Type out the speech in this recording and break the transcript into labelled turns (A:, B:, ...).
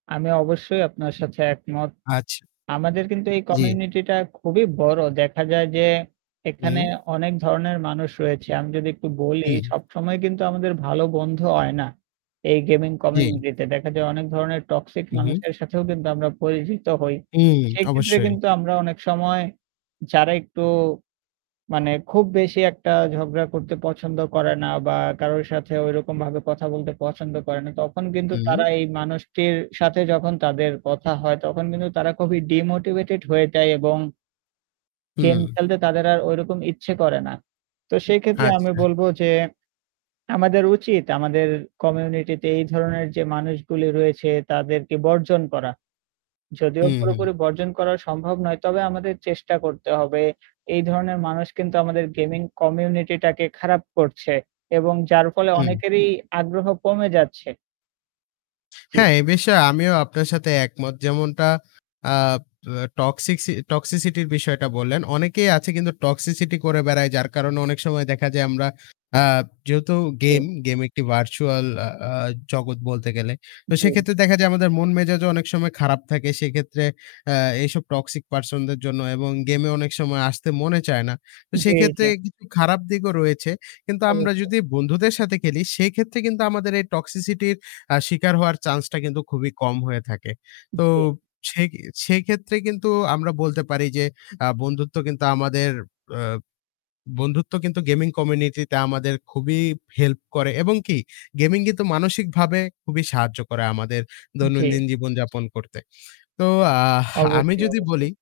A: আমি অবশ্যই আপনার সাথে একমত।
B: আচ্ছা।
A: আমাদের কিন্তু এই
B: জি।
A: কমিউনিটি টা খুবই বড়। দেখা যায় যে এখানে
B: হুম।
A: অনেক ধরনের মানুষ রয়েছে। আমি যদি একটু বলি
B: হুম।
A: সবসময় কিন্তু আমাদের ভালো বন্ধু হয় না এই গেমিং
B: জি।
A: কমিউনিটি তে। দেখা যায় অনেক ধরনের টক্সিক
B: হু, হু।
A: মানুষের সাথেও কিন্তু আমরা পরিচিত হই।
B: হুম
A: সেইক্ষেত্রে
B: অবশ্যই।
A: কিন্তু আমরা অনেক সময় যারা একটু মানে খুব বেশি একটা ঝগড়া করতে পছন্দ করে না, বা কারোর সাথে ঐরকম ভাবে কথা বলতে পছন্দ করে না। তখন কিন্তু
B: হুম।
A: তারা এই মানুষটির সাথে যখন তাদের কথা হয়, তখন কিন্তু তারা খুবই ডিমোটিভেটেড হয়ে যায় এবং গেম
B: হুম।
A: খেলতে তাদের আর ঐরকম ইচ্ছে করে না। তো সেই ক্ষেত্রে আমি
B: আচ্ছা।
A: বলবো যে আমাদের উচিত আমাদের কমিউনিটিতে এই ধরনের যে মানুষগুলি রয়েছে তাদেরকে বর্জন করা। যদিও
B: হু, হু।
A: পুরোপুরি বর্জন করা সম্ভব নয়, তবে আমাদের চেষ্টা করতে হবে। এই ধরনের মানুষ কিন্তু আমাদের গেমিং কমিউনিটি টাকে খারাপ করছে। এবং যার ফলে
B: হুম।
A: অনেকেরই আগ্রহ কমে যাচ্ছে। জি।
B: হ্যাঁ, এ বিষয়ে আমিও আপনার সাথে একমত। যেমনটা আ অ্যা টক্সিসি টক্সিসিটির বিষয়টা বললেন। অনেকেই আছে কিন্তু টক্সিসিটি করে বেড়ায়। যার কারণে অনেক সময় দেখা যায় আমরা আ যেহেতু
A: জি।
B: গেম, গেম একটি virtual আ আ জগৎ বলতে গেলে। তো
A: জি,
B: সেক্ষেত্রে
A: জি।
B: দেখা যায় আমাদের মন মেজাজও অনেক সময় খারাপ থাকে। সেই ক্ষেত্রে অ্যা এইসব টক্সিক পারসন দের জন্য এবং গেমে অনেক সময় আসতে মনে চায় না। তো
A: জি, জি।
B: সেইক্ষেত্রে খারাপ দিকও রয়েছে। কিন্তু আমরা
A: অবশ্যই।
B: যদি বন্ধুদের সাথে খেলি, সেইক্ষেত্রে কিন্তু আমাদের এই টক্সিসিটির আ শিকার হওয়ার চান্স টা কিন্তু খুবই কম হয়ে থাকে। তো
A: জি।
B: সে সেক্ষেত্রে কিন্তু আমরা বলতে পারি যে আ বন্ধুত্ব কিন্তু আমাদের অ্যা বন্ধুত্ব কিন্তু গেমিং কমিউনিটি তে আমাদের খুবই হেল্প করে। এবং কি? গেমিং কিন্তু মানসিকভাবে খুবই সাহায্য করে আমাদের
A: জি।
B: দৈনন্দিন জীবন যাপন করতে। তো আহ আমি
A: অবশ্যই,
B: যদি বলি
A: অবশ্যই।